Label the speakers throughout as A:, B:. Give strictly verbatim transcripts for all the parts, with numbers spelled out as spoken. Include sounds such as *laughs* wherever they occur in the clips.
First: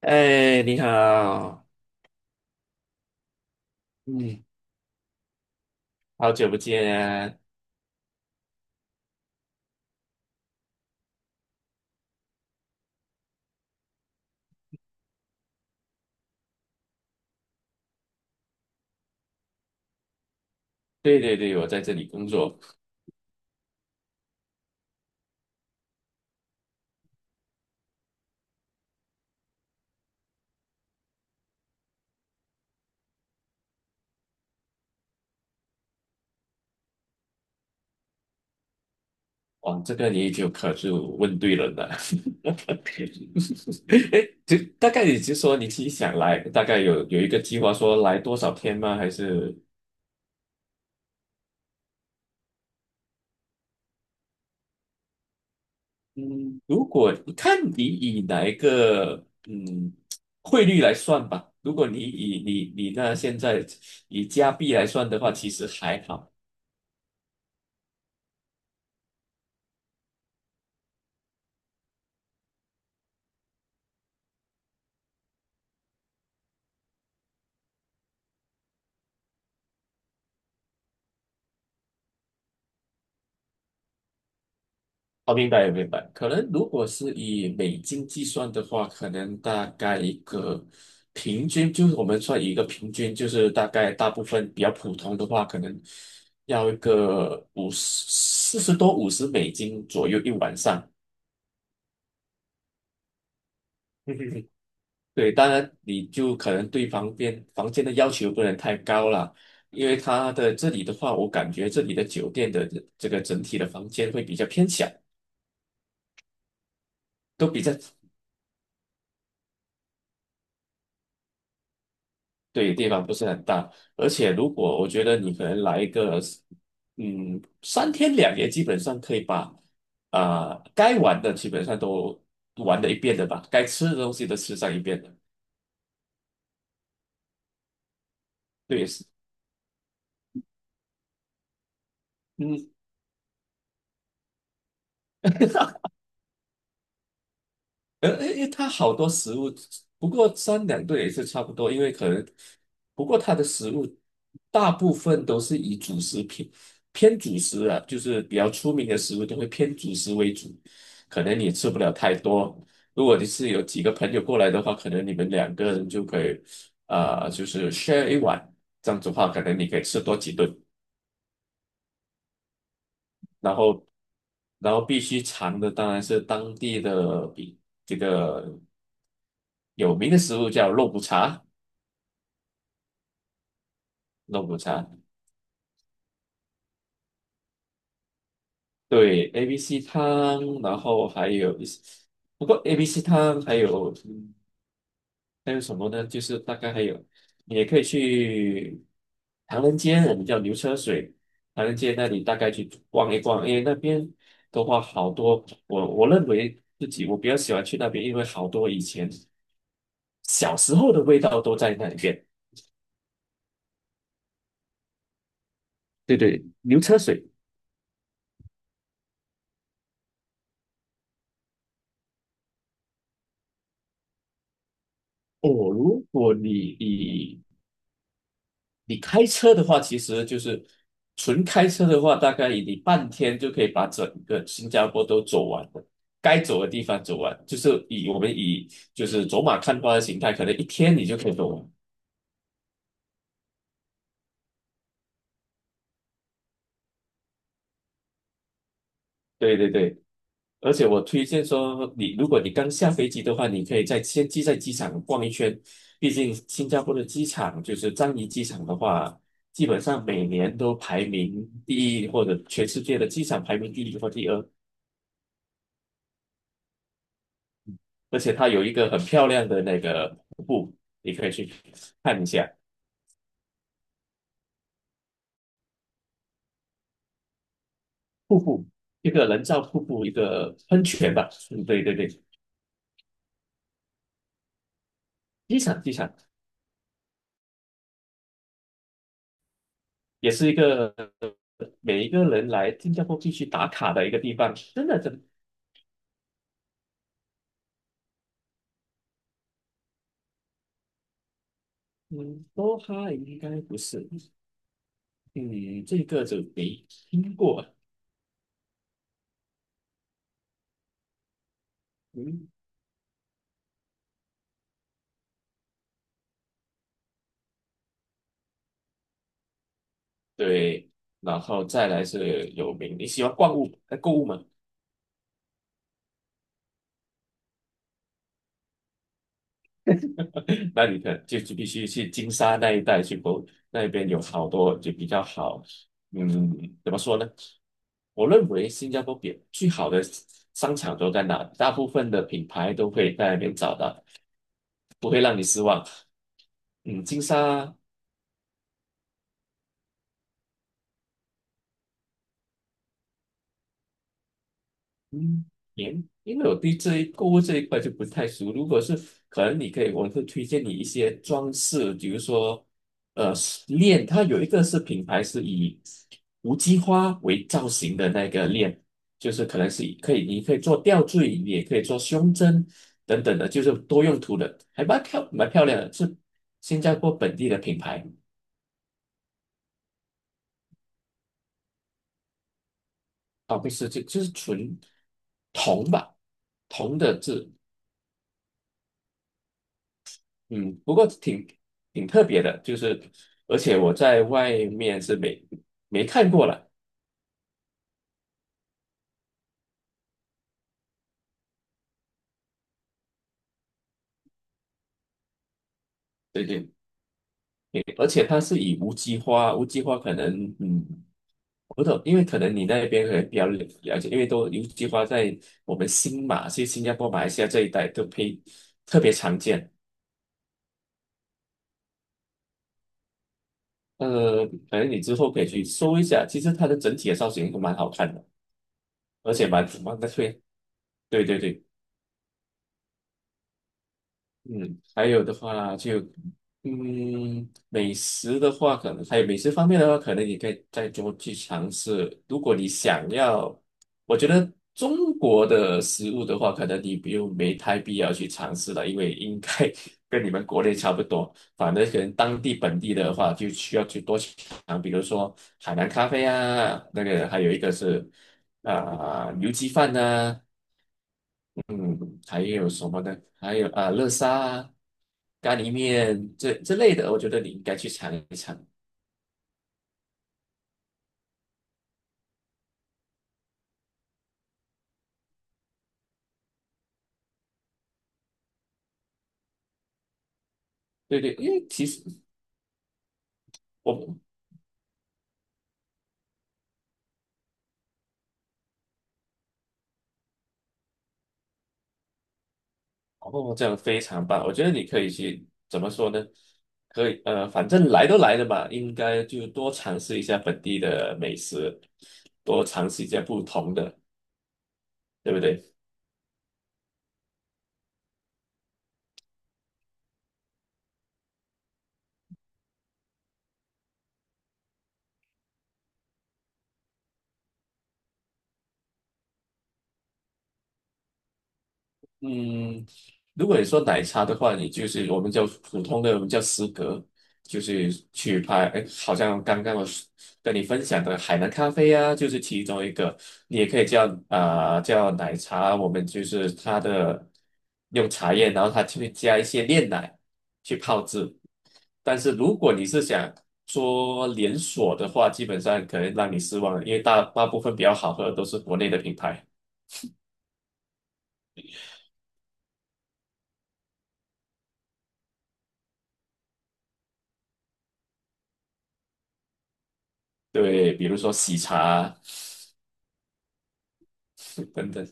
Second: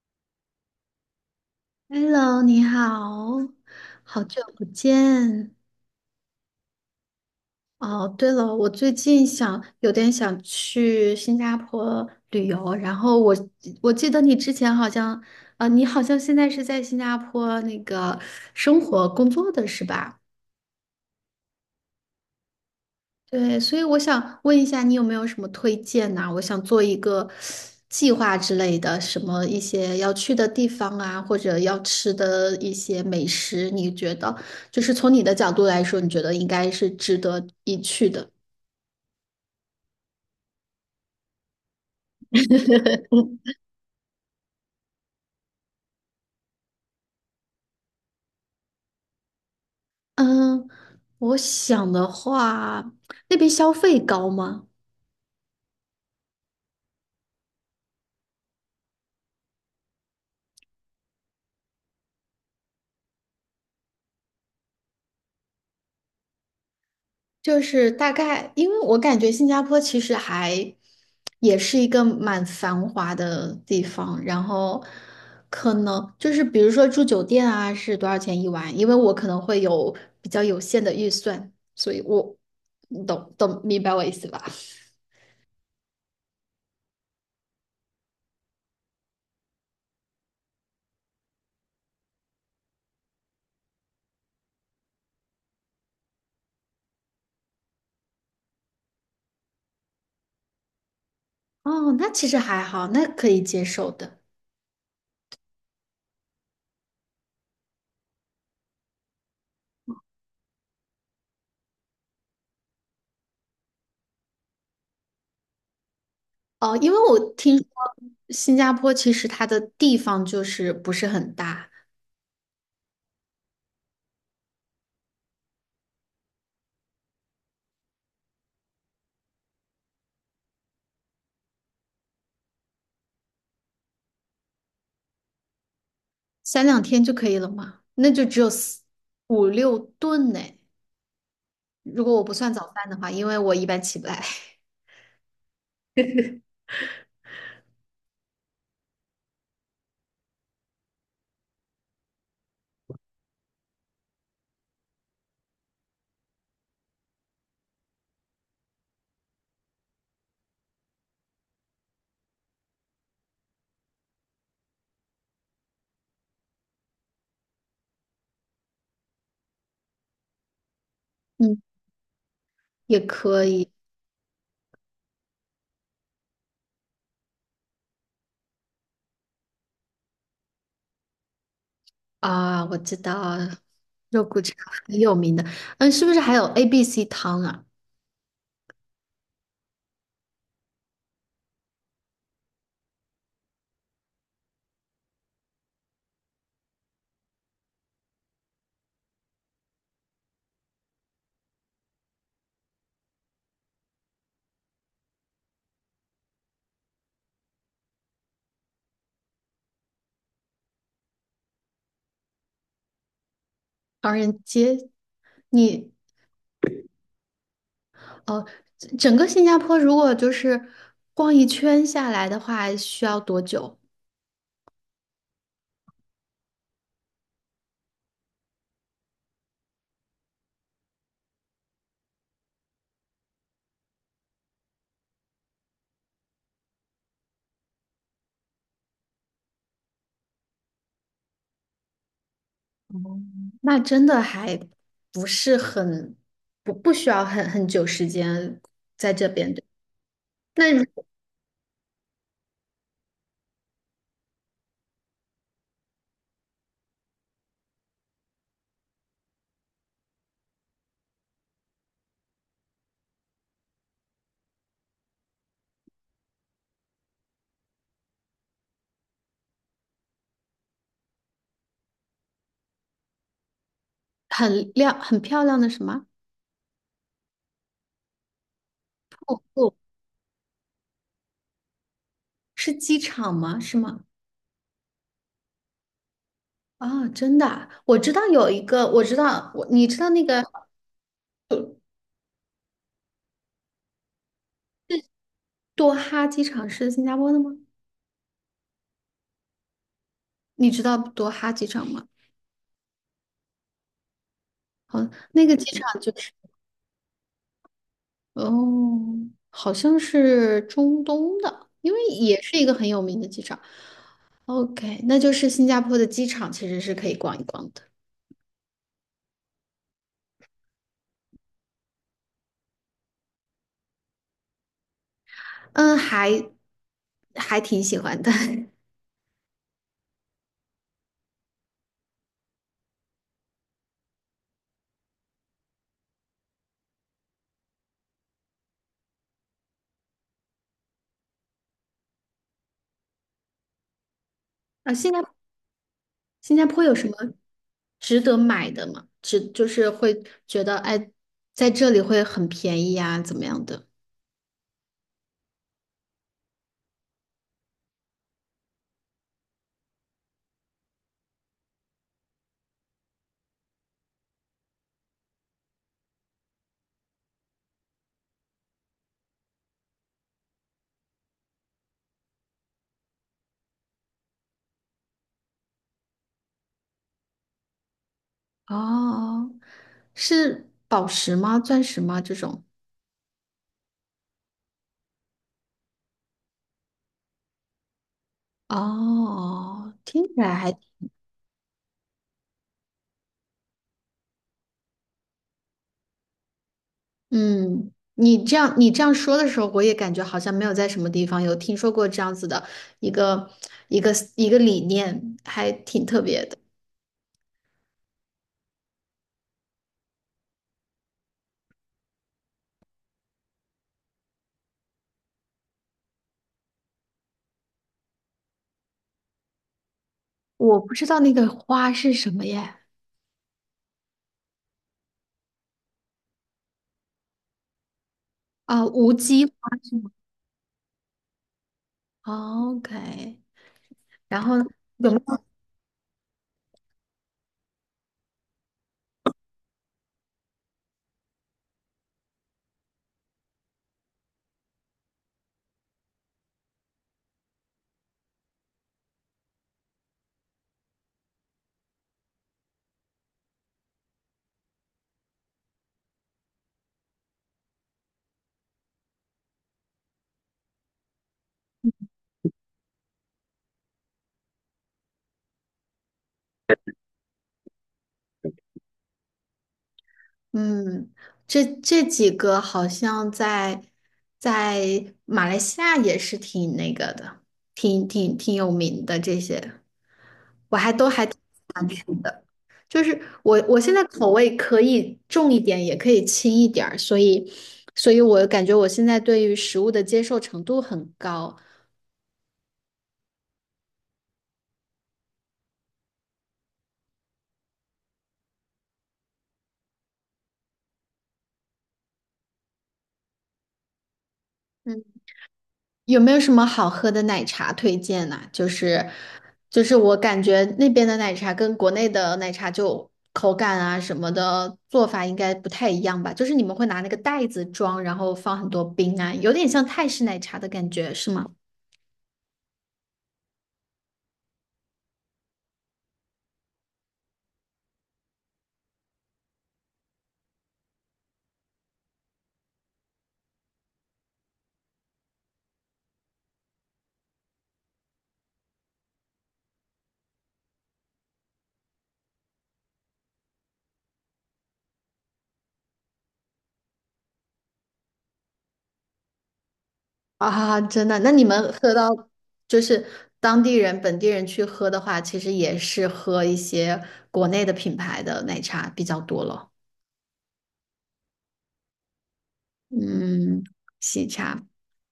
A: 哎，你好，
B: Hello，你好，好久
A: 嗯，
B: 不见。
A: 好久不见啊！
B: 哦，对了，我最近想有点想去新加坡旅游，然后我我记得你之前好像，啊，你好像现在是在新加坡那个生活工作的是吧？
A: 对对对，我在这里工作。
B: 对，所以我想问一下，你有没有什么推荐呐、我想做一个计划之类的，什么一些要去的地方啊，或者要吃的一些美食，你觉得就是从你的角度来说，你觉得应该是值得一去的？
A: 哇，这个你就可是问对人了。*laughs* 哎就大概你就说你自己想来，大概有有一个计划说来多少天吗？还是
B: 嗯，我想的话，那边消费高吗？
A: 嗯，如果看你以哪一个嗯汇率来算吧。如果你以你你那现在以加币来算的话，其实还好。
B: 就是大概，因为我感觉新加坡其实还也是一个蛮繁华的地方，然后可能就是比如说住酒店啊是多少钱一晚，因为我可能会有比较有限的预算，所以我你懂懂明白我意思吧？
A: 哦，明白明白。可能如果是以美金计算的话，可能大概一个平均，就是我们算一个平均，就是大概大部分比较普通的话，可能要一个五十四十多五十美金左右一晚上。
B: 哦，那其实还好，那可以接受的。
A: *laughs* 对，当然你就可能对房间房间的要求不能太高了，因为它的这里的话，我感觉这里的酒店的这这个整体的房间会比较偏小，
B: 哦，因为我
A: 都
B: 听
A: 比
B: 说
A: 较
B: 新加坡其实它的地方就是不是很大，
A: 对，地方不是很大，而且如果我觉得你可能来一个，嗯，三天两夜，基本上可以把啊、该玩的基本上都玩了一遍的吧，该吃的东西都吃上一遍的。
B: 三两天就可以了嘛，那就只有四
A: 对，是
B: 五六顿呢。如果我不算早
A: 嗯，
B: 饭的话，因为我一般起不来，
A: *laughs* 呃，因为它好多食物，不过三两顿也是差不多，因为可能，不过它的食物大部分都是以主食偏偏主食啊，就是比较出名的食物都会偏主食为主，可能你吃不了太多。如果你是有几个朋友过来的话，可能你们两个人就可以，啊、就是 share 一碗，这样子的话，可能你可以吃多几顿，
B: *laughs* 嗯，也可
A: 然
B: 以
A: 后，然后必须尝的当然是当地的比这个。有名的食物叫肉骨茶，
B: 啊。我知道肉骨
A: 肉
B: 茶
A: 骨茶，
B: 很有名的，嗯，是不是还有 A B C 汤啊？
A: 对，A B C 汤，然后还有一些，不过 A B C 汤还有嗯还有什么呢？就是大概还有，你也可以去唐人街，我们叫牛车水，唐人街那里大概去逛一逛，因为那边的话好多，我我认为自己我比较喜欢去那边，因为好多以前小时候的味道都在那里边。
B: 唐人街，你
A: 对对，牛车水。
B: 哦，整整个新加坡如果就是逛一圈下来的话，需要多久？
A: 哦，如果你以你开车的话，其实就是纯开车的话，大概你半天就可以把整个新加坡都走完的，该走的地方走完，就是以我们以就是走马看花的形态，可能一天你就可以走完。
B: 那真的还不是很不不需要很很久时间在这边
A: 对
B: 的。
A: 对对，
B: 那
A: 而
B: 如
A: 且我推荐说你，如果你刚下飞机的话，你可以在先机在机场逛一圈，毕竟新加坡的机场就是樟宜机场的话，基本上每年都排名第一，或者全世界的机场排名第一或第二。而且它有一个很漂亮的那个瀑布，你可以去看一下
B: 很亮很漂亮的什么？
A: 瀑布，一个人造
B: 不
A: 瀑布，一个喷泉吧。嗯，对对对，
B: 是机场吗？是吗？
A: 机场机场
B: 啊，真的啊我知道有一个，我知道我，你知道那
A: 也
B: 个
A: 是一个每一个人来新加坡必须打卡的一个地方，真的真的
B: 多哈机场是新加坡的吗？你知道多哈机场吗？
A: 嗯，多哈应该不是，
B: 好，那个机
A: 嗯，这
B: 场就
A: 个
B: 是，
A: 就没听过，
B: 哦，好像是中东的，因为也
A: 嗯，
B: 是一个很有名的机场。OK，那就是新加坡的机场其实是可以逛一逛的。
A: 对，然后再来是有名，你喜欢逛物呃购物吗？
B: 嗯，还还挺喜欢的。*laughs*
A: *laughs* 那你可就是必须去金沙那一带去博，那边有好多就比较好，嗯，怎么说呢？我认为新加坡比最好的商场都在哪？大部分的品牌都会在那边找到，
B: 啊，
A: 不
B: 新加
A: 会让你失望。
B: 新加坡有
A: 嗯，
B: 什么
A: 金沙。
B: 值得买的吗？值就是会觉得哎，在这里会很便宜啊，怎么样的？
A: 嗯，因因为我对这一购物这一块就不太熟。如果是可能，你可以，我会推荐你一些装饰，比如说，呃，链，它有一个是品牌是以无机花为造型的那个链，就是可能是以可以，你可以做吊坠，你也可以做胸针等等的，就是多用途的，还蛮漂蛮漂亮的，是新加坡本地的品牌
B: 哦，是宝石吗？钻石吗？这种？
A: 啊，不是，就就是纯铜吧，铜的字。
B: 哦，听起来
A: 嗯，
B: 还，
A: 不过挺挺特别的，就是而且我在外面是没没看过了，
B: 嗯，你这样你这样说的时候，我也感觉好像没有在什么地方有听说过这样子的一个一个一个理念，还挺特别
A: 对
B: 的。
A: 对，对而且它是以无机花，无机花可能嗯，不懂，因为可能你那边可能比较了了解，因为都无机花在我们新马，其实新加坡、马来西亚这一带都非特别常见，
B: 我不知道那个花是什么耶？
A: 呃，可能你之后可以去搜一下，其实它的整体的造型都蛮好看的，
B: 啊，无
A: 而
B: 机
A: 且
B: 花
A: 蛮
B: 是
A: 蛮特
B: 吗
A: 别，对对对。
B: ？OK，然后呢
A: 嗯，还
B: 有没
A: 有的
B: 有？
A: 话就，嗯，美食的话，可能还有美食方面的话，可能你可以再多去尝试。如果你想要，我觉得中国的食物的话，可能你不用没太必要去尝试了，因为应该 *laughs* 跟你们国内差不多。反正可能当地本地的话，就需要去多去尝，比如说海南咖啡啊，那个还有一个是啊、牛鸡饭呐、嗯，还有什么呢？还有啊，乐沙啊、咖喱面这这类的，我觉得你应该去尝一尝。
B: 嗯，这这几个好像在在马来西亚也是挺那个的，挺挺挺有名的这些
A: 对对，因为其
B: 餐厅
A: 实
B: 的。就是我我现在
A: 我
B: 口味可以重一点，也可以轻一点儿，所以所以我感觉我现在对于食物的接受程度很高。
A: 哦，这样非常棒。我觉得你可以去怎么说呢？可以呃，反正来都来了嘛，应该就多尝试一下本地的美食，多尝试一下不同的，
B: 嗯。
A: 对不对？
B: 有没有什么好喝的奶茶推荐呢、就是就是我感觉那边的奶茶跟国内的奶茶就口感啊什么的做法应该不太一样吧？就是你们会拿那个袋子装，然后放很多冰啊，有点像泰式奶茶的感觉，是吗？
A: 嗯，如果你说奶茶的话，你就是我们叫普通的，我们叫司格，就是去拍，哎，好像刚刚我是跟你分享的海南咖啡啊，就是其中一个，你也可以叫啊、呃叫奶茶，我们就是它的用茶叶，然后它就会加一些炼奶去泡制。但是如果你是想说连锁的话，基本上可能让你失望了，因为大大部分比较好喝的都是国内的品牌，
B: 啊，真的，那你们喝到就是当地人、本地人去喝的话，其实也是喝一些国内的品牌的奶茶比较多了。
A: 对，比如说喜茶啊
B: 嗯，喜茶
A: 等等。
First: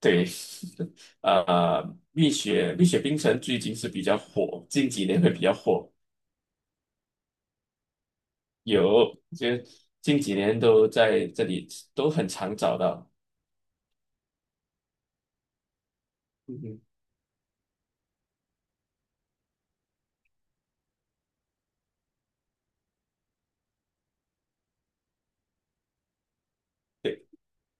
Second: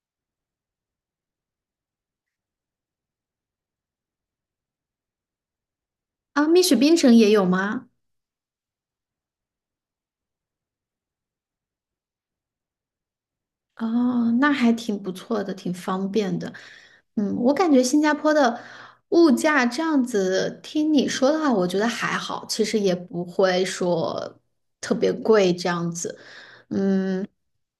A: 对，*laughs* 呃，蜜雪蜜雪冰城最近是比较火，近几年会比较火，
B: 啊，蜜雪冰城也有吗？
A: 有就近几年都在这里都很常找到。
B: 哦，那还挺不错的，挺方便的。
A: 嗯哼，
B: 嗯，我感觉新加坡的物价这样子，听你说的话，我觉得还好，其实也不会说特别贵这样子。嗯，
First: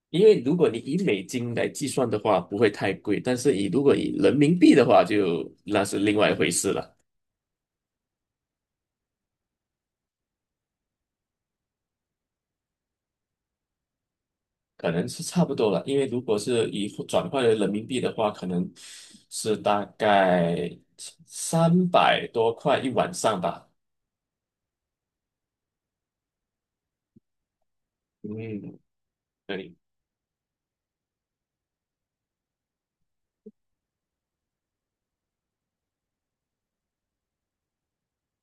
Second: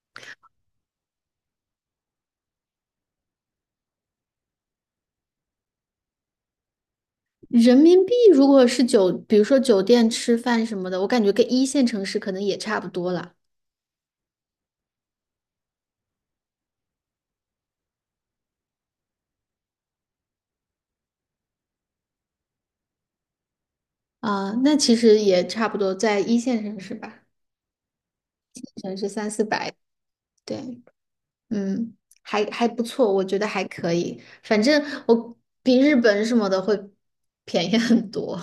A: 因为如果你以美金来计算的话，不会太贵，但是以如果以人民币的话就，那是另外一回事了，
B: 人民币如果是酒，比如说酒店吃饭什么的，我感觉跟一线城市可能也差不多了。
A: 可能是差不多了。因为如果是以转换为人民币的话，可能是大概三百多块一晚上吧。
B: 啊、那其实也差不多，在一线城市吧，
A: 嗯，
B: 城市三四
A: 对。
B: 百，对。嗯，还还不错，我觉得还可以。反正我比日本什么的会便宜很多，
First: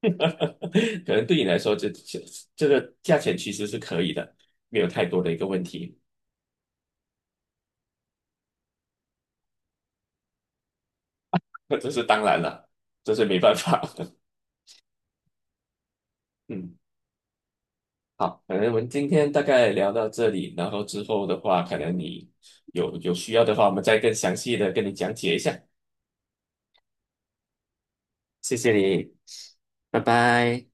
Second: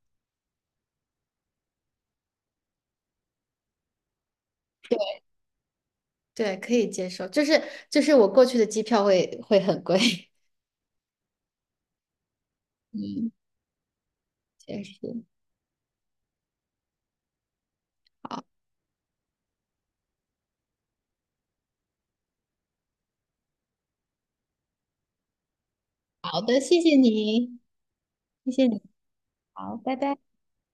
A: *laughs* 可能对你来说，这这这个价钱其实是可以的，没有太多
B: *laughs*
A: 的一个问题。
B: 对，可以接受。就是就是我过去的机票会会很贵。
A: *laughs* 这是当然了，
B: *laughs*
A: 这是
B: 嗯，
A: 没办法。
B: 确实。
A: *laughs* 嗯，好，可
B: 好
A: 能我们今天大概聊到这里，然后之后的话，可能你有有需要的话，我们再更详细的跟你讲解一下。
B: 好的，谢谢你，谢
A: 谢
B: 谢
A: 谢
B: 你。
A: 你，拜拜。